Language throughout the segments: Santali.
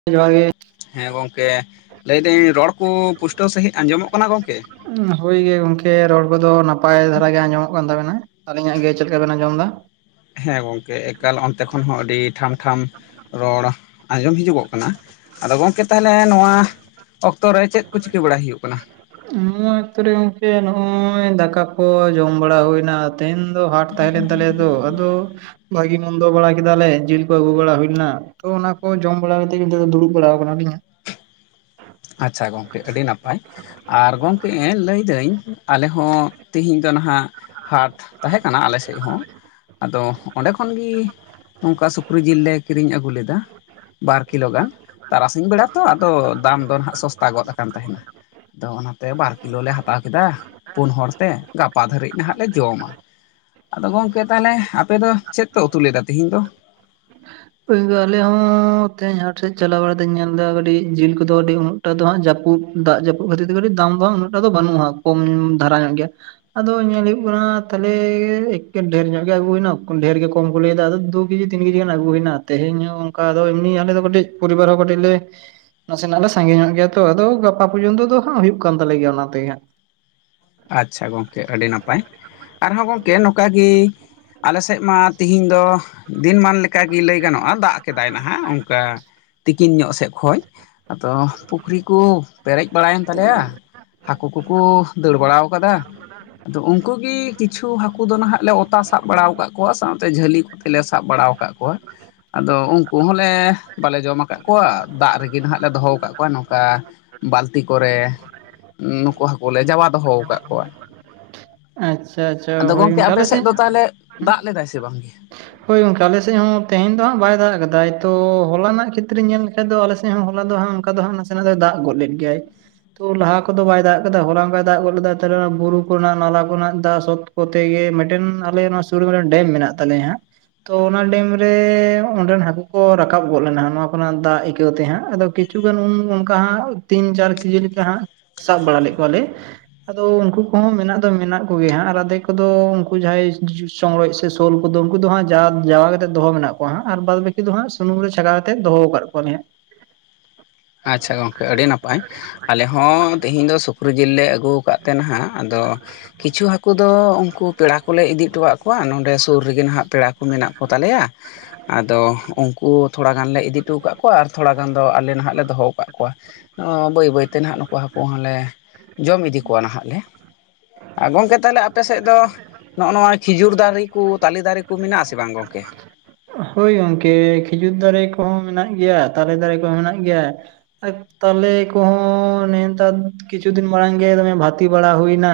ᱜᱚᱝᱠᱮ ᱡᱚᱦᱟᱨ ᱜᱮ ᱦᱮᱸ ᱜᱚᱢᱠᱮ ᱞᱟᱹᱭ ᱮᱫᱟᱹᱧ ᱨᱚᱲ ᱠᱚ ᱯᱩᱥᱴᱟᱹᱣ ᱥᱟᱺᱦᱤᱡ ᱟᱸᱡᱚᱢᱚᱜ ᱠᱟᱱᱟ ᱜᱚᱢᱠᱮ ᱦᱳᱭ ᱜᱮ ᱜᱚᱝᱠᱮ ᱨᱚᱲ ᱠᱚᱫᱚ ᱱᱟᱯᱟᱭ ᱫᱷᱟᱨᱟ ᱜᱮ ᱟᱸᱡᱚᱢᱚᱜ ᱠᱟᱱ ᱛᱟᱵᱮᱱᱟ ᱟᱹᱞᱤᱧᱟᱜ ᱜᱮ ᱪᱮᱫ ᱞᱮᱠᱟ ᱵᱮᱱ ᱟᱸᱡᱚᱢ ᱮᱫᱟ ᱦᱮᱸ ᱜᱚᱝᱠᱮ ᱮᱠᱟᱞ ᱚᱱᱛᱮ ᱠᱷᱚᱱ ᱦᱚᱸ ᱟᱹᱰᱤ ᱴᱷᱟᱢ ᱴᱷᱟᱢ ᱨᱚᱲ ᱟᱸᱡᱚᱢ ᱦᱤᱡᱩᱜᱚᱜ ᱠᱟᱱᱟ ᱟᱫᱚ ᱜᱚᱢᱠᱮ ᱛᱟᱦᱚᱞᱮ ᱱᱚᱣᱟ ᱚᱠᱛᱚ ᱨᱮ ᱪᱮᱫ ᱠᱚ ᱪᱤᱠᱟᱹ ᱵᱟᱲᱟᱭ ᱦᱩᱭᱩᱜ ᱠᱟᱱᱟ ᱱᱚᱣᱟ ᱚᱠᱛᱚ ᱨᱮ ᱜᱚᱝᱠᱮ ᱱᱚᱜᱼᱚᱭ ᱫᱟᱠᱟ ᱠᱚ ᱡᱚᱢ ᱵᱟᱲᱟ ᱦᱩᱭ ᱮᱱᱟ ᱛᱮᱦᱮᱧ ᱫᱚ ᱦᱟᱴ ᱛᱟᱦᱮ ᱞᱮᱱ ᱟᱛᱞᱮᱭᱟ ᱛᱚ ᱟᱫᱚ ᱵᱷᱟᱜᱤ ᱢᱚᱱᱫᱚ ᱵᱟᱲᱟ ᱠᱮᱫᱟᱞᱮ ᱡᱤᱞ ᱠᱚ ᱟᱹᱜᱩ ᱵᱟᱲᱟ ᱦᱩᱭ ᱞᱮᱱᱟ ᱛᱚ ᱚᱱᱟ ᱠᱚ ᱡᱚᱢ ᱵᱟᱲᱟ ᱠᱟᱛᱮ ᱫᱚ ᱫᱩᱲᱩᱵ ᱵᱟᱲᱟ ᱟᱠᱟᱱᱟ ᱞᱤᱧ ᱟᱪᱪᱷᱟ ᱜᱚᱝᱠᱮ ᱟᱹᱰᱤ ᱱᱟᱯᱟᱭ ᱟᱨ ᱜᱚᱢᱠᱮ ᱞᱟᱹᱭ ᱮᱫᱟᱹᱧ ᱟᱞᱮ ᱦᱚᱸ ᱛᱮᱦᱤᱧ ᱫᱚ ᱱᱟᱦᱟᱜ ᱦᱟᱴ ᱛᱟᱦᱮᱸ ᱠᱟᱱᱟ ᱟᱞᱮ ᱥᱮᱫ ᱦᱚᱸ ᱟᱫᱚ ᱚᱱᱰᱮ ᱠᱷᱚᱱᱜᱮ ᱱᱚᱝᱠᱟ ᱥᱩᱠᱨᱤ ᱡᱤᱞ ᱞᱮ ᱠᱤᱨᱤᱧ ᱟᱹᱜᱩ ᱞᱮᱫᱟ ᱵᱟᱨ ᱠᱤᱞᱳ ᱜᱟᱱ ᱛᱟᱨᱟᱥᱤᱧ ᱵᱮᱲᱟ ᱛᱚ ᱟᱫᱚ ᱫᱟᱢ ᱫᱚ ᱱᱟᱜ ᱥᱚᱥᱛᱟ ᱜᱚᱫ ᱟᱠᱟᱱ ᱛᱟᱦᱮᱱᱟ ᱟᱫᱚ ᱚᱱᱟᱛᱮ ᱵᱟᱨ ᱠᱤᱞᱳ ᱞᱮ ᱦᱟᱛᱟᱣ ᱠᱮᱫᱟ ᱯᱩᱱ ᱦᱚᱲ ᱛᱮ ᱜᱟᱯᱟ ᱫᱷᱟᱹᱨᱤᱡ ᱱᱟᱦᱟᱜ ᱞᱮ ᱡᱚᱢᱟ ᱟᱫᱚ ᱜᱚᱢᱠᱮ ᱛᱟᱦᱚᱞᱮ ᱟᱯᱮ ᱫᱚ ᱪᱮᱫ ᱯᱮ ᱩᱛᱩ ᱞᱮᱫᱟ ᱛᱤᱦᱤᱧ ᱫᱚ ᱟᱞᱮ ᱦᱚᱸ ᱛᱮᱦᱮᱧ ᱦᱟᱴ ᱥᱮᱫ ᱪᱟᱞᱟᱣ ᱵᱟᱲᱟ ᱛᱮᱧ ᱧᱮᱞ ᱮᱫᱟ ᱠᱟᱹᱴᱤᱡ ᱡᱤᱞ ᱠᱚᱫᱚ ᱟᱹᱰᱤ ᱩᱱᱟᱹᱴᱟᱜ ᱫᱚ ᱦᱟᱸᱜ ᱡᱟᱹᱯᱩᱫ ᱫᱟᱜ ᱡᱟᱹᱯᱩᱫ ᱠᱷᱟᱹᱛᱤᱨ ᱛᱮ ᱠᱟᱹᱴᱤᱡ ᱫᱟᱢ ᱫᱚ ᱩᱱᱟᱹᱜᱴᱟ ᱫᱚ ᱵᱟᱹᱱᱩᱜᱼᱟ ᱠᱚᱢ ᱫᱷᱟᱨᱟ ᱧᱚᱜ ᱜᱮᱭᱟ [unintelligible] ᱟᱫᱚ ᱧᱮᱞ ᱦᱳᱭᱳᱜ ᱠᱟᱱᱟ ᱛᱟᱦᱚᱞᱮ ᱮᱠᱮᱱ ᱰᱷᱮᱨ ᱧᱚᱜ ᱜᱮ ᱟᱹᱜᱩᱭᱮᱱᱟ ᱰᱷᱮᱨ ᱜᱮ ᱠᱚᱢ ᱠᱚ ᱞᱟᱹᱭ ᱮᱫᱟ ᱟᱫᱚ ᱫᱩ ᱠᱮᱡᱤ ᱛᱤᱱ ᱠᱮᱡᱤ ᱜᱟᱱ ᱟᱹᱜᱩᱭᱮᱱᱟ ᱛᱮᱦᱮᱧ ᱦᱚᱸ ᱚᱱᱠᱟ ᱮᱢᱱᱤ ᱟᱞᱮ ᱫᱚ ᱠᱟᱹᱴᱤᱡ ᱯᱚᱨᱤᱵᱟᱨ ᱦᱚᱸ ᱠᱟᱹᱴᱤᱡ ᱞᱮ ᱱᱟᱥᱮᱱᱟᱜ ᱞᱮ ᱥᱟᱸᱜᱮ ᱧᱚᱜ ᱜᱮᱭᱟ ᱛᱚ ᱟᱫᱚ ᱜᱟᱯᱟ ᱯᱚᱨᱡᱚᱱᱛᱚ ᱫᱚ ᱦᱟᱸᱟᱜ ᱦᱩᱭᱩᱜ ᱠᱟᱱ ᱛᱟᱞᱮ ᱜᱮᱭᱟ ᱚᱱᱟ ᱛᱮᱜᱮ ᱦᱟᱸᱜ ᱟᱪᱪᱷᱟ ᱜᱚᱝᱠᱮ ᱟᱹᱰᱤ ᱱᱟᱯᱟᱭ ᱟᱨᱦᱚᱸ ᱜᱚᱝᱠᱮ ᱱᱚᱝᱠᱟ ᱜᱮ ᱟᱞᱮ ᱥᱮᱫ ᱢᱟ ᱛᱮᱦᱤᱧ ᱫᱚ ᱫᱤᱱᱢᱟᱱ ᱞᱮᱠᱟᱜᱮ ᱞᱟᱹᱭ ᱜᱟᱱᱚᱜᱼᱟ ᱫᱟᱜ ᱠᱮᱫᱟᱭ ᱱᱟᱦᱟᱜ ᱚᱱᱠᱟ ᱛᱤᱠᱤᱱ ᱧᱚᱜ ᱥᱮᱫ ᱠᱷᱚᱱ ᱟᱫᱚ ᱯᱩᱠᱷᱨᱤ ᱠᱚ ᱯᱮᱨᱮᱡ ᱵᱟᱲᱟᱭᱮᱱ ᱛᱟᱞᱮᱭᱟ ᱦᱟᱹᱠᱩ ᱠᱚᱠᱚ ᱫᱟᱹᱲ ᱵᱟᱲᱟ ᱟᱠᱟᱫᱟ ᱟᱫᱚ ᱩᱱᱠᱩ ᱜᱮ ᱠᱤᱪᱷᱩ ᱦᱟᱹᱠᱩ ᱫᱚ ᱱᱟᱦᱟᱜ ᱞᱮ ᱚᱛᱟ ᱥᱟᱵ ᱵᱟᱲᱟ ᱟᱠᱟᱫ ᱠᱚᱣᱟ ᱥᱟᱶᱛᱮ ᱡᱷᱟᱹᱞᱤ ᱠᱚᱛᱮᱞᱮ ᱥᱟᱵ ᱵᱟᱲᱟ ᱠᱟᱜ-ᱠᱚᱣᱟ ᱟᱫᱚ ᱩᱱᱠᱩ ᱦᱚᱸᱞᱮ ᱵᱟᱞᱮ ᱡᱚᱢ ᱟᱠᱟᱫ ᱠᱚᱣᱟ ᱫᱟᱜ ᱨᱮᱜᱮ ᱱᱟᱦᱟᱜ ᱞᱮ ᱫᱚᱦᱚ ᱠᱟᱜ ᱱᱚᱣᱟ ᱱᱚᱝᱠᱟ ᱵᱟᱹᱞᱛᱤ ᱠᱚᱨᱮ ᱱᱩᱠᱩ ᱦᱟᱹᱠᱩ ᱞᱮ ᱡᱟᱣᱟᱫ ᱫᱚᱦᱚ ᱟᱠᱟᱫ ᱠᱚᱣᱟ ᱟᱪᱪᱷᱟ ᱟᱪᱪᱷᱟ ᱟᱫᱚ ᱦᱳᱭ ᱜᱚᱝᱠᱮ ᱟᱯᱮ ᱟᱞᱮ ᱥᱮᱫ ᱫᱚ ᱛᱟᱦᱚᱞᱮ ᱫᱟᱜ ᱞᱮᱫᱟᱭ ᱥᱮ ᱵᱟᱝ ᱦᱳᱭ ᱜᱚᱝᱠᱮ ᱟᱞᱮᱥᱮᱫ ᱦᱚᱸ ᱛᱮᱦᱮᱧ ᱫᱚ ᱦᱟᱸᱜ ᱵᱟᱭ ᱫᱟᱜ ᱠᱟᱫᱟᱭ ᱛᱚ ᱦᱚᱞᱟ ᱨᱮᱱᱟᱜ ᱠᱷᱮᱛᱨᱮ ᱧᱮᱞ ᱞᱮᱠᱷᱟᱱᱡ ᱫᱚ ᱟᱞᱮᱥᱮᱫ ᱦᱚᱸ ᱦᱚᱞᱟ ᱫᱚ ᱦᱟᱜ ᱚᱱᱠᱟ ᱫᱚ ᱦᱟᱜ ᱱᱟᱥᱮ ᱫᱚᱭ ᱫᱟᱜ ᱜᱚᱫ ᱞᱮᱫ ᱜᱮᱭᱟᱭ ᱛᱚ ᱞᱟᱦᱟ ᱠᱚᱫᱚ ᱵᱟᱭ ᱫᱟᱜ ᱠᱮᱫᱫᱟ ᱦᱚᱞᱚᱝ ᱵᱟᱭ ᱫᱟᱜ ᱜᱚᱫ ᱞᱮᱫᱟ ᱵᱩᱨᱩ ᱠᱚᱨᱮᱱᱟᱜ ᱱᱟᱞᱟ ᱠᱚᱨᱮ ᱫᱟᱜ ᱥᱚᱛ ᱠᱚᱛᱮ ᱜᱮ ᱢᱤᱫᱴᱮᱱ ᱟᱞᱮ ᱱᱚᱣᱟ ᱥᱩᱨ ᱢᱤᱫᱮᱱ ᱰᱮᱢ ᱢᱮᱱᱟᱜ ᱛᱟᱞᱮᱭᱟ ᱦᱟᱸᱜ ᱛᱚ ᱚᱱᱟ ᱰᱮᱢ ᱨᱮ ᱚᱸᱰᱮᱱ ᱦᱟᱹᱠᱩ ᱠᱚ ᱨᱟᱠᱟᱵ ᱜᱚᱫ ᱞᱮᱱᱟ ᱱᱚᱣᱟ ᱠᱚᱨᱮᱱᱟᱜ ᱫᱟᱜ ᱟᱹᱭᱠᱟᱹᱣ ᱛᱮ ᱦᱟᱸᱜ ᱟᱫᱚ ᱠᱤᱪ ᱠᱤᱪᱷᱩ ᱜᱟᱱ ᱩᱱ ᱚᱱᱠᱟ ᱦᱟᱜ ᱛᱤᱱ ᱪᱟᱨ ᱠᱮᱡᱤ ᱞᱮᱠᱟ ᱦᱟᱸᱜ ᱥᱟᱵ ᱵᱟᱲᱟ ᱞᱮᱫ ᱠᱚᱣᱟᱞᱮ ᱟᱫᱚ ᱩᱱᱠᱩ ᱠᱚᱦᱚᱸ ᱢᱮᱱᱟᱜ ᱫᱚ ᱢᱮᱱᱟᱜ ᱠᱚᱜᱮᱭᱟ ᱦᱟᱸᱜ ᱟᱫᱮ ᱠᱚᱫᱚ ᱩᱱᱠᱩ ᱡᱟᱦᱟᱸᱭ ᱪᱚᱝᱨᱚᱡ ᱥᱮ ᱥᱳᱞ ᱠᱚᱫᱚ ᱩᱱᱠᱩ ᱫᱚ ᱦᱟᱸᱜ ᱡᱟᱣᱟ ᱠᱟᱛᱮᱫ ᱫᱚᱦᱚ ᱢᱮᱱᱟᱜ ᱠᱚᱣᱟᱸ ᱟᱨ ᱵᱟᱫ ᱵᱟᱹᱠᱤ ᱫᱚ ᱦᱟᱸᱜ ᱥᱩᱱᱩᱢ ᱨᱮ ᱪᱷᱟᱠᱟᱣ ᱠᱟᱛᱮ ᱫᱚᱦᱚ ᱟᱠᱟᱫ ᱠᱚᱣᱟᱞᱮ ᱦᱟᱸᱜ ᱟᱪᱪᱷᱟ ᱜᱚᱝᱠᱮ ᱟᱹᱰᱤ ᱱᱟᱯᱟᱭ ᱟᱞᱮ ᱦᱚᱸ ᱛᱤᱦᱮᱧ ᱫᱚ ᱥᱩᱠᱨᱤ ᱡᱤᱞ ᱞᱮ ᱟᱹᱜᱩ ᱟᱠᱟᱫ ᱛᱮ ᱱᱟᱦᱟᱜ ᱟᱫᱚ ᱠᱤᱪᱷᱩ ᱦᱟᱹᱠᱩ ᱫᱚ ᱩᱱᱠᱩ ᱯᱮᱲᱟ ᱠᱚᱞᱮ ᱤᱫᱤ ᱦᱚᱴᱚᱣᱟᱜ ᱠᱚᱣᱟ ᱱᱚᱸᱰᱮ ᱥᱩᱨ ᱨᱮᱜᱮ ᱱᱟᱦᱟᱜ ᱯᱮᱲᱟ ᱠᱚ ᱢᱮᱱᱟᱜ ᱠᱚ ᱛᱟᱞᱮᱭᱟ ᱟᱫᱚ ᱩᱱᱠᱩ ᱛᱷᱚᱲᱟ ᱜᱟᱱ ᱞᱮ ᱤᱫᱤ ᱦᱚᱴᱚ ᱠᱟᱜ ᱠᱚᱣᱟ ᱟᱨ ᱛᱷᱚᱲᱟ ᱜᱟᱱ ᱫᱚ ᱟᱞᱮ ᱱᱟᱦᱟᱜ ᱞᱮ ᱫᱚᱦᱚ ᱠᱟᱜ ᱠᱚᱣᱟ ᱠᱚᱣᱟ ᱵᱟᱹᱭ ᱵᱟᱹᱭᱛᱮ ᱱᱟᱦᱟᱜ ᱱᱩᱠᱩ ᱦᱟᱹᱠᱩ ᱦᱚᱸᱞᱮ ᱡᱚᱢ ᱤᱫᱤ ᱠᱚᱣᱟ ᱱᱟᱦᱟᱜ ᱞᱮ ᱧ ᱜᱚᱝᱠᱮ ᱛᱟᱦᱮ ᱟᱯᱮ ᱥᱮᱫ ᱫᱚ ᱱᱚᱜ-ᱚ ᱱᱚᱣᱟ ᱠᱷᱤᱡᱩᱨ ᱫᱟᱨᱮ ᱠᱚ ᱛᱟᱞᱮ ᱫᱟᱨᱮ ᱠᱚ ᱢᱮᱱᱟᱜ-ᱟ ᱥᱮ ᱵᱟᱝ ᱜᱚᱢᱠᱮ ᱦᱳᱭ ᱜᱚᱝᱠᱮ ᱠᱷᱤᱡᱩᱨ ᱫᱟᱨᱮ ᱠᱚᱦᱚᱸ ᱢᱮᱱᱟᱜ ᱜᱮᱭᱟ ᱛᱟᱞᱮ ᱫᱟᱨᱮ ᱠᱚᱦᱚᱸ ᱢᱮᱱᱟᱜ ᱜᱮᱭᱟ [unintelligible] ᱛᱟᱦᱚᱞᱮ ᱠᱚᱦᱚᱸ ᱱᱮᱛᱟᱨ ᱠᱤᱪᱷᱩ ᱫᱤᱱ ᱢᱟᱲᱟᱝ ᱜᱮ ᱫᱚᱢᱮ ᱵᱷᱟᱛᱤ ᱵᱟᱲᱟ ᱦᱩᱭᱱᱟ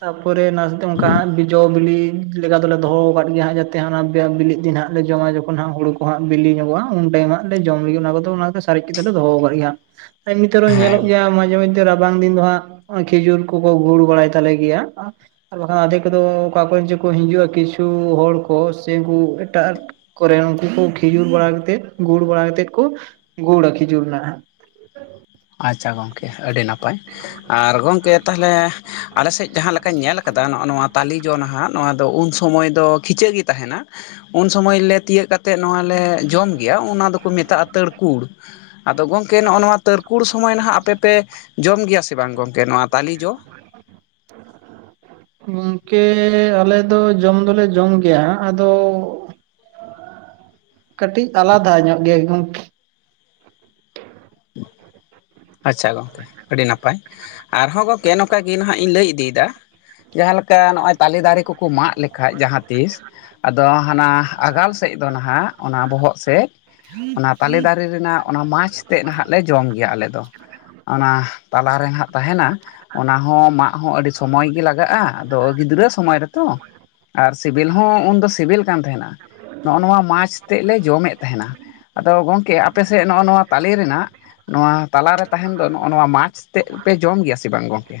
ᱛᱟᱯᱚᱨᱮ ᱱᱟᱥᱛᱮ ᱚᱱᱠᱟ ᱦᱟᱸᱜ ᱵᱤᱡᱚ ᱵᱤᱞᱤ ᱞᱮᱠᱟ ᱫᱚᱞᱮ ᱫᱚᱦᱚ ᱟᱠᱟᱫ ᱜᱮᱭᱟ ᱦᱟᱸᱜ ᱡᱟᱛᱮ ᱚᱱᱟ ᱵᱤᱞᱤ ᱫᱤᱱ ᱦᱟᱸᱜ ᱞᱮ ᱡᱚᱢᱟ ᱡᱚᱠᱷᱚᱱ ᱦᱟᱸ ᱦᱩᱲᱩ ᱠᱚ ᱦᱟᱜ ᱵᱤᱞ ᱧᱚᱜᱚᱜ-ᱟ ᱩᱱ ᱴᱟᱭᱤᱢ ᱦᱟᱜ ᱞᱮ ᱡᱚᱢ ᱞᱮ ᱚᱱᱟ ᱠᱚᱫᱚ ᱚᱱᱟ ᱥᱟᱨᱮᱡ ᱠᱟᱛᱮᱞ ᱞᱮ ᱫᱚᱦᱚ ᱠᱟᱜ ᱜᱮᱭᱟ ᱦᱟᱸᱜ ᱟᱭᱤᱛᱚᱨᱮᱦᱚ ᱦᱮᱸ ᱧᱮᱞᱚᱜᱮᱭᱟ ᱢᱟᱪᱷᱮ ᱢᱚᱫᱽᱫᱷᱮ ᱨᱟ ᱨᱟᱵᱟᱝ ᱫᱤᱱ ᱫᱚ ᱦᱟᱸᱜ ᱠᱷᱤᱡᱩᱨ ᱠᱚᱠᱚ ᱜᱩᱲ ᱵᱟᱲᱟᱭ ᱛᱟᱞᱮ ᱜᱮᱭᱟ ᱟᱨ ᱵᱟᱠᱷᱟᱱ ᱟᱫᱷᱮ ᱠᱚᱫᱚ ᱚᱠᱟ ᱠᱚᱨᱮᱱ ᱡᱮ ᱠᱚ ᱦᱤᱡᱩᱜ-ᱟ ᱠᱤᱪᱷᱩ ᱦᱚᱲ ᱠᱚ ᱥᱮ ᱩᱱᱠᱩ ᱴᱟᱜ ᱠᱚᱨᱮ ᱩᱱᱠᱩ ᱠᱚ ᱠᱷᱤᱡᱩᱨ ᱵᱟᱲᱟ ᱠᱟᱛᱮᱫ ᱜᱩᱲ ᱵᱟᱲᱟ ᱠᱟᱛᱮᱫ ᱠᱚ ᱜᱩᱲ-ᱟ ᱠᱷᱤᱪᱩᱨ ᱨᱮᱱᱟᱜ ᱟᱪᱪᱷᱟ ᱜᱚᱢᱠᱮ ᱟᱹᱰᱤ ᱱᱟᱯᱟᱭ ᱟᱨ ᱜᱚᱝᱠᱮ ᱛᱟᱦᱚᱞᱮ ᱟᱞᱮ ᱥᱮᱫ ᱡᱟᱦᱟᱸᱮ ᱞᱮᱠᱟᱧ ᱧᱮᱞ ᱠᱟᱫᱟ ᱱᱚᱜ-ᱚ ᱱᱚᱣᱟ ᱛᱟᱞᱤ ᱡᱚ ᱱᱟᱦᱟᱜ ᱱᱚᱣᱟ ᱫᱚ ᱩᱱ ᱥᱚᱢᱚᱭ ᱫᱚ ᱠᱷᱤᱪᱟᱹᱜ ᱜᱮ ᱛᱟᱦᱮᱱᱟ ᱩᱱ ᱥᱚᱢᱚᱭ ᱞᱮ ᱛᱤᱭᱳᱜ ᱠᱟᱛ ᱛᱮᱫ ᱱᱚᱣᱟ ᱞᱮ ᱡᱚᱢ ᱜᱮᱭᱟ ᱚᱱᱟ ᱫᱚᱠᱚ ᱢᱮᱛᱟᱜ-ᱟ ᱛᱟᱹᱨᱠᱩᱲ ᱟᱫᱚ ᱜᱚᱝᱠᱮ ᱱᱚᱜ-ᱚ ᱱᱚᱣᱟ ᱛᱟᱹᱨ ᱦᱩᱲ ᱥᱚᱢᱚᱭ ᱱᱟᱦᱟᱜ ᱟᱯᱮ ᱯᱮ ᱡᱚᱢ ᱜᱮᱭᱟ ᱥᱮ ᱵᱟᱝ ᱜᱚᱢᱠᱮ ᱱᱚᱣᱟ ᱛᱟᱞᱮ ᱡᱚ [unintelligible] ᱜᱚᱝᱠᱮ ᱟᱞᱮ ᱫᱚ ᱡᱚᱢ ᱫᱚᱞᱮ ᱡᱚᱢ ᱜᱮᱭᱟ ᱟᱫᱚ ᱠᱟᱹᱴᱤᱡ ᱟᱞᱟᱫᱟ ᱧᱚᱜ ᱜᱮᱭᱟ ᱜᱚᱝᱠ [inaudible] ᱟᱪᱪᱷᱟ ᱜᱚᱢᱠᱮ ᱟᱹᱰᱤ ᱱᱟᱯᱟᱭ ᱟᱨᱦᱚᱸ ᱜᱚᱢᱠᱮ ᱱᱚᱝᱠᱟ ᱜᱮ ᱱᱟᱦᱟᱜ ᱤᱧ ᱞᱟᱹᱭ ᱤᱫᱤᱭᱮᱫᱟ ᱡᱟᱦᱟᱸ ᱞᱮᱠᱟ ᱱᱚᱜ-ᱚᱭ ᱛᱟᱞᱮ ᱫᱟᱨᱮ ᱠᱚᱠᱚ ᱢᱟᱜ ᱞᱮᱠᱟᱡ ᱡᱟᱦᱟᱸ ᱛᱤᱥ ᱟᱫᱚ ᱦᱟᱱᱟ ᱟᱜᱟᱞ ᱥᱮᱫ ᱫᱚ ᱱᱟᱦᱟᱜ ᱚᱱᱟ ᱵᱚᱦᱚᱜ ᱥᱮᱫ ᱚᱱᱟ ᱛᱟᱞᱮ ᱫᱟᱨᱮ ᱨᱮᱱᱟᱜ ᱚᱱᱟ ᱢᱟᱪᱷ ᱛᱮᱫ ᱱᱟᱦᱟᱜ ᱞᱮ ᱡᱚᱢ ᱜᱮᱭᱟ ᱟᱞᱮ ᱫᱚ ᱚᱱᱟ ᱛᱟᱞᱟᱨᱮ ᱱᱟᱦᱟᱜ ᱛᱟᱦᱮᱱᱟ ᱚᱱᱟ ᱦᱚ ᱢᱟᱜ ᱦᱚ ᱟᱹᱰᱤ ᱥᱚᱢᱚᱭ ᱜᱮ ᱞᱟᱜᱟᱜ-ᱟ ᱟᱫᱚ ᱜᱤᱫᱽᱨᱟᱹ ᱥᱚᱢᱚᱭ ᱨᱮᱛᱚ ᱟᱨ ᱥᱤᱵᱤᱞ ᱦᱚᱸ ᱩᱱᱫᱚ ᱥᱤᱵᱤᱞ ᱠᱟᱱ ᱛᱟᱦᱮᱱᱟ ᱱᱚᱜ-ᱚ ᱱᱚᱣᱟ ᱢᱟᱪ ᱛᱮᱫ ᱞᱮ ᱡᱚᱢᱮᱫ ᱛᱟᱦᱮᱱᱟ ᱟᱫᱚ ᱜᱚᱝᱠᱮ ᱟᱯᱮᱥᱮᱫ ᱱᱚᱜ-ᱚ ᱱᱚᱣᱟ ᱛᱟᱞᱮ ᱨᱮᱱᱟᱜ ᱱᱚᱣᱟ ᱛᱟᱞᱟᱨᱮ ᱛᱟᱦᱮᱱ ᱫᱚ ᱱᱚᱜ-ᱚ ᱱᱚᱣᱟ ᱢᱟᱪ ᱛᱮᱫ ᱯᱮ ᱡᱚᱢ ᱜᱮᱭᱟ ᱥᱮ ᱵᱟᱝ ᱜᱚᱝᱠᱮ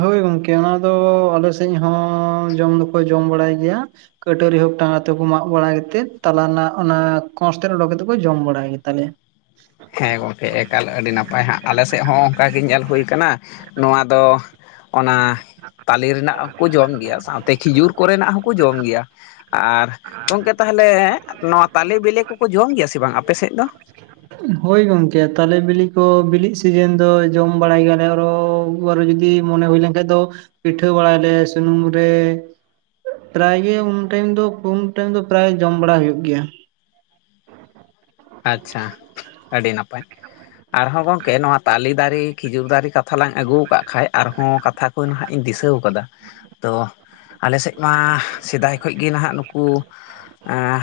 ᱦᱳᱭ ᱜᱚᱝᱠᱮ ᱚᱱᱟ ᱫᱚ ᱟᱞᱮ ᱥᱮᱫ ᱦᱚᱸ ᱡᱚᱢ ᱫᱚᱠᱚ ᱡᱚᱢ ᱵᱟᱲᱟᱭ ᱜᱮᱭᱟ ᱠᱟᱹᱴᱟᱹᱨᱤ ᱦᱳᱠ ᱴᱟᱸᱜᱟ ᱛᱮᱠᱚ ᱢᱟᱜ ᱵᱟᱲᱟ ᱠᱟᱛᱮᱫ ᱛᱟᱞᱟ ᱨᱮᱱᱟᱜ ᱚᱱᱟ ᱠᱚᱥ ᱛᱮ ᱩᱰᱚᱠ ᱠᱟᱛᱮ ᱠᱚ ᱡᱚᱢ ᱵᱟᱲᱟᱭ ᱜᱮᱛᱟᱞᱮᱭᱟ ᱦᱮᱸ ᱜᱚᱢᱠᱮ ᱮᱠᱟᱞ ᱟᱹᱰᱤ ᱱᱟᱯᱟᱭ ᱦᱟᱸᱜ ᱟᱞᱮ ᱥᱮᱫ ᱦᱚᱸ ᱚᱱᱠᱟᱜᱮ ᱧᱮᱞ ᱦᱩᱭ ᱠᱟᱱᱟ ᱱᱚᱣᱟ ᱫᱚ ᱚᱱᱟ ᱛᱟᱞᱮ ᱨᱮᱱᱟᱜ ᱦᱚᱸᱠᱚ ᱡᱚᱢ ᱜᱮᱭᱟ ᱥᱟᱶᱛᱮ ᱠᱷᱤᱡᱩᱨ ᱠᱚᱨᱮᱱᱟᱜ ᱦᱚᱸᱠᱚ ᱡᱚᱢ ᱜᱮᱭᱟ ᱟᱨ ᱜᱚᱢᱠᱮ ᱛᱟᱦᱚᱞᱮ ᱱᱚᱣᱟ ᱛᱟᱞᱮ ᱵᱤᱞᱮ ᱠᱚᱠᱚ ᱡᱚᱢ ᱜᱮᱭᱟ ᱥᱮ ᱵᱟᱝ ᱟᱯᱮ ᱥᱮᱫ ᱫᱚ ᱦᱚᱳᱭ ᱜᱚᱝᱠᱮ ᱛᱟᱞᱮ ᱵᱤᱞᱤ ᱠᱚ ᱵᱤᱞᱤᱜ ᱥᱤᱡᱮᱱ ᱫᱚ ᱡᱚᱢ ᱵᱟᱲᱟᱭ ᱜᱮᱭᱟᱞᱮ ᱟᱨᱚ ᱵᱟᱨ ᱡᱩᱫᱤ ᱢᱚᱱᱮ ᱦᱩᱭ ᱞᱮᱱᱠᱷᱟᱱ ᱫᱚ ᱯᱤᱴᱷᱟᱹ ᱵᱟᱲᱟᱭᱟᱞᱮ ᱥᱩᱱᱩᱢ ᱨᱮ ᱯᱨᱟᱭᱜᱮ ᱩᱱ ᱴᱟᱭᱤᱢ ᱫᱚ ᱩᱱ ᱴᱟᱭᱤᱢ ᱫᱚ ᱯᱨᱟᱭ ᱡᱚᱢ ᱵᱟᱲᱟ ᱦᱩᱭᱩᱜ ᱜᱮᱭᱟ ᱟᱪᱪᱷᱟ ᱟᱹᱰᱤ ᱱᱟᱯᱟᱭ ᱟᱨᱦᱚᱸ ᱜᱚᱝᱠᱮ ᱱᱚᱣᱟ ᱛᱟᱞᱮ ᱫᱟᱨᱮ ᱠᱷᱤᱡᱩᱨ ᱫᱟᱨᱮ ᱠᱟᱛᱷᱟ ᱞᱟᱝ ᱟᱹᱜᱩ ᱟᱠᱟᱫ ᱠᱷᱟᱱ ᱟᱨᱦᱚᱸ ᱠᱟᱛᱷᱟ ᱱᱟᱦᱟᱜ ᱤᱧ ᱫᱤᱥᱟᱹᱣ ᱠᱟᱫᱟ ᱛᱚ ᱟᱞᱮ ᱥᱮᱫ ᱢᱟ ᱥᱮᱫᱟᱭ ᱠᱷᱚ ᱜᱮ ᱱᱟᱦᱟᱜ ᱱᱩᱠᱩ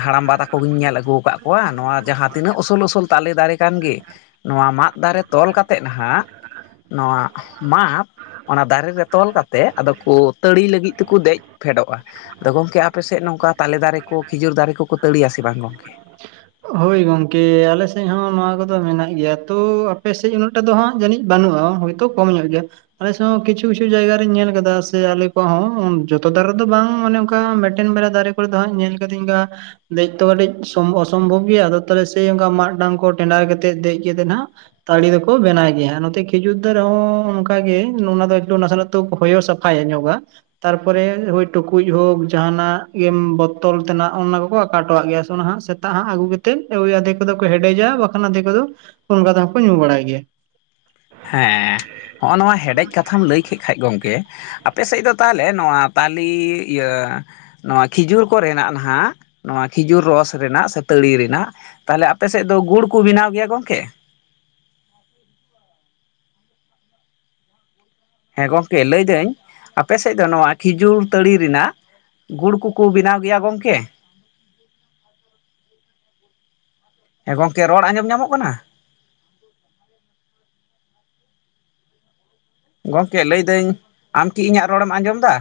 ᱦᱟᱲᱟᱢᱵᱟ ᱛᱟ ᱠᱚᱜᱤᱧ ᱧᱮᱞ ᱟᱹᱜᱩ ᱟᱠᱟᱫ ᱠᱚᱣᱟ ᱱᱚᱣᱟ ᱡᱟᱦᱟᱸ ᱛᱤᱱᱟᱹᱜ ᱩᱥᱩᱞ ᱩᱥᱩᱞ ᱛᱟᱞᱮ ᱫᱟᱨᱮ ᱠᱟᱱ ᱜᱮ ᱱᱚᱣᱟ ᱢᱟᱫ ᱫᱟᱨᱮ ᱛᱚᱞ ᱠᱟᱛᱮᱫ ᱱᱟᱦᱟᱜ ᱱᱚᱣᱟ ᱢᱟᱜ ᱚᱱᱟ ᱫᱟᱨᱮ ᱨᱮ ᱛᱚᱞ ᱠᱟᱛᱮ ᱟᱫᱚ ᱠᱚ ᱛᱟᱹᱲᱤ ᱞᱟᱹᱜᱤᱫ ᱛᱮᱠᱚ ᱫᱮᱡ ᱯᱷᱮᱰᱚᱜᱼᱟ ᱟᱫᱚ ᱜᱚᱢᱠᱮ ᱟᱯᱮ ᱥᱮᱫ ᱱᱚᱝᱠᱟ ᱛᱟᱞᱮ ᱫᱟᱨᱮ ᱠᱚ ᱠᱷᱤᱡᱩᱨ ᱫᱟᱨᱮ ᱠᱚᱠᱚ ᱛᱟᱹᱲᱤᱭᱟ ᱥᱮ ᱵᱟᱝ ᱜᱚᱢᱠᱮ [inaudible] ᱦᱳᱭ ᱜᱚᱝᱠᱮ ᱟᱞᱮᱥᱮᱫ ᱦᱚᱸ ᱱᱚᱣᱟ ᱠᱚᱫᱚ ᱢᱮᱱᱟᱜ ᱜᱮᱭᱟ, ᱛᱚ ᱟᱯᱮᱥᱮᱫ ᱩᱱᱟᱹᱜ ᱴᱟᱝ ᱫᱚ ᱦᱟᱸᱜ ᱡᱟᱹᱱᱤᱡ ᱵᱟᱹᱱᱩᱜᱼᱟ᱾ ᱦᱳᱭ- ᱛᱚ ᱠᱚᱢ ᱧᱚᱜ ᱜᱮᱭᱟ, ᱟᱞᱮ ᱥᱮᱫ ᱦᱚᱸ ᱠᱤᱪᱷᱩ ᱠᱤᱪᱷᱩ ᱡᱟᱭᱜᱟ ᱨᱤᱧ ᱧᱮᱞ ᱟᱠᱟᱫᱟ ᱥᱮ ᱟᱞᱮ ᱠᱚᱣᱟᱜ ᱦᱚᱸ ᱡᱚᱛᱚ ᱫᱟᱨᱮᱫᱚ ᱵᱟᱝ ᱢᱟᱱᱮ ᱚᱱᱠᱟ ᱢᱤᱫᱮᱱ ᱵᱮᱲᱟ ᱫᱟᱨᱮ ᱠᱚᱨᱮ ᱫᱚ ᱦᱜ ᱧᱮᱞ ᱠᱟᱫᱤᱧᱝ ᱫᱮᱡ ᱛᱚ ᱠᱟᱹᱴᱤᱡ ᱚᱥᱚᱢᱵᱷᱚᱵᱽ ᱜᱮᱭᱟ ᱟᱫ ᱥᱮᱭ ᱚᱱᱠᱟ ᱢᱟᱟᱜ ᱰᱟᱝ ᱠᱚ ᱴᱮᱸᱰᱟᱨ ᱠᱟᱛᱮᱜ ᱫᱮᱡ ᱠᱟᱛᱮᱜ ᱦᱱᱟᱜ, ᱛᱟᱲᱤ ᱫᱚᱠᱚ ᱵᱮᱱᱟᱣ ᱜᱮᱭᱟ ᱱᱚᱛᱮ ᱠᱷᱤᱡᱩᱨ ᱫ ᱨᱮᱦᱚᱸ ᱚᱱᱠᱟ ᱜᱮ ᱚᱱᱟ ᱫᱚ ᱮᱠᱩ ᱱᱟᱥᱮᱱᱟᱜ ᱛᱚ ᱦᱳᱭᱳ ᱥᱯᱷᱟᱭ ᱮ ᱧᱜᱟ, ᱛᱟᱨᱯᱚᱨᱮ ᱦᱳᱭ ᱴᱩᱠᱩᱡ ᱦᱳᱠ ᱡᱟᱦᱟᱱᱟᱜ ᱜᱮ ᱵᱚᱛᱚᱞ ᱛᱮᱱᱟᱜ ᱚᱱᱟ ᱠᱚᱠᱚ ᱟᱠᱟᱴᱚᱣᱟᱜ ᱜᱮᱭᱟ ᱥᱮ ᱚᱱᱟᱦᱟᱜ, ᱥᱮᱛᱟᱜ ᱦᱟᱸ ᱟᱹᱜᱩ ᱠᱟᱛᱮᱫ ᱳᱭ ᱟᱫᱷᱮ ᱠᱚ ᱠᱚ ᱦᱮᱰᱮᱡᱟ ᱵᱟᱠᱷᱟᱱ ᱟᱫᱷᱮ ᱠᱚᱫᱚ ᱚᱱᱠᱟ ᱛᱮ ᱠᱚ ᱧᱩ ᱵᱟᱲᱟᱭ ᱜᱮᱭᱟ, ᱦᱮᱸ ᱦᱚᱜᱼᱚ ᱱᱚᱣᱟ ᱦᱮᱰᱮᱡ ᱠᱟᱛᱷᱟᱢ ᱞᱟᱹᱭ ᱠᱮᱫ ᱠᱷᱟᱡ ᱜᱚᱢᱠᱮ ᱟᱯᱮ ᱥᱮᱫ ᱫᱚ ᱛᱟᱦᱚᱞᱮ ᱱᱚᱣᱟ ᱛᱟᱞᱮ ᱤᱭᱟᱹ ᱱᱚᱣᱟ ᱠᱷᱤᱡᱩᱨ ᱠᱚᱨᱮᱱᱟᱜ ᱱᱟᱦᱟᱜ ᱱᱚᱣᱟ ᱠᱷᱤᱡᱩᱨ ᱨᱚᱥ ᱨᱮᱱᱟᱜ ᱥᱮ ᱛᱟᱹᱲᱤ ᱨᱮᱱᱟᱜ, ᱛᱟᱦᱚᱞᱮ ᱟᱯᱮ ᱥᱮᱫ ᱫᱚ ᱜᱩᱲ ᱠᱚ ᱵᱮᱱᱟᱣ ᱜᱮᱭᱟ ᱜᱚᱝᱠᱮ, ᱦᱮᱸ ᱜᱚᱢᱠᱮ ᱞᱟᱹᱭᱫᱟᱹᱧ ᱟᱯᱮᱥᱮᱫ ᱫᱚ ᱱᱚᱣᱟ ᱠᱷᱤᱡᱩᱨ ᱛᱟᱹᱲᱤ ᱨᱮᱱᱟᱜ ᱜᱩᱲ ᱠᱚᱠᱚ ᱵᱮᱱᱟᱣ ᱜᱮᱭᱟ ᱜᱚᱢᱠᱮ, ᱟ [inaudible] ᱦᱮᱸ ᱜᱚᱝᱠᱮ ᱨᱚᱲ ᱟᱸᱡᱚᱢ ᱧᱟᱢᱚᱜ ᱠᱟᱱᱟ, ᱜᱚᱢᱠᱮ ᱞᱟᱹᱭᱫᱟᱹᱧ ᱟᱢ ᱠᱤ ᱤᱧᱟᱹᱜ ᱨᱚᱲᱮᱢ ᱟᱸᱡᱚᱢ ᱮᱫᱟ,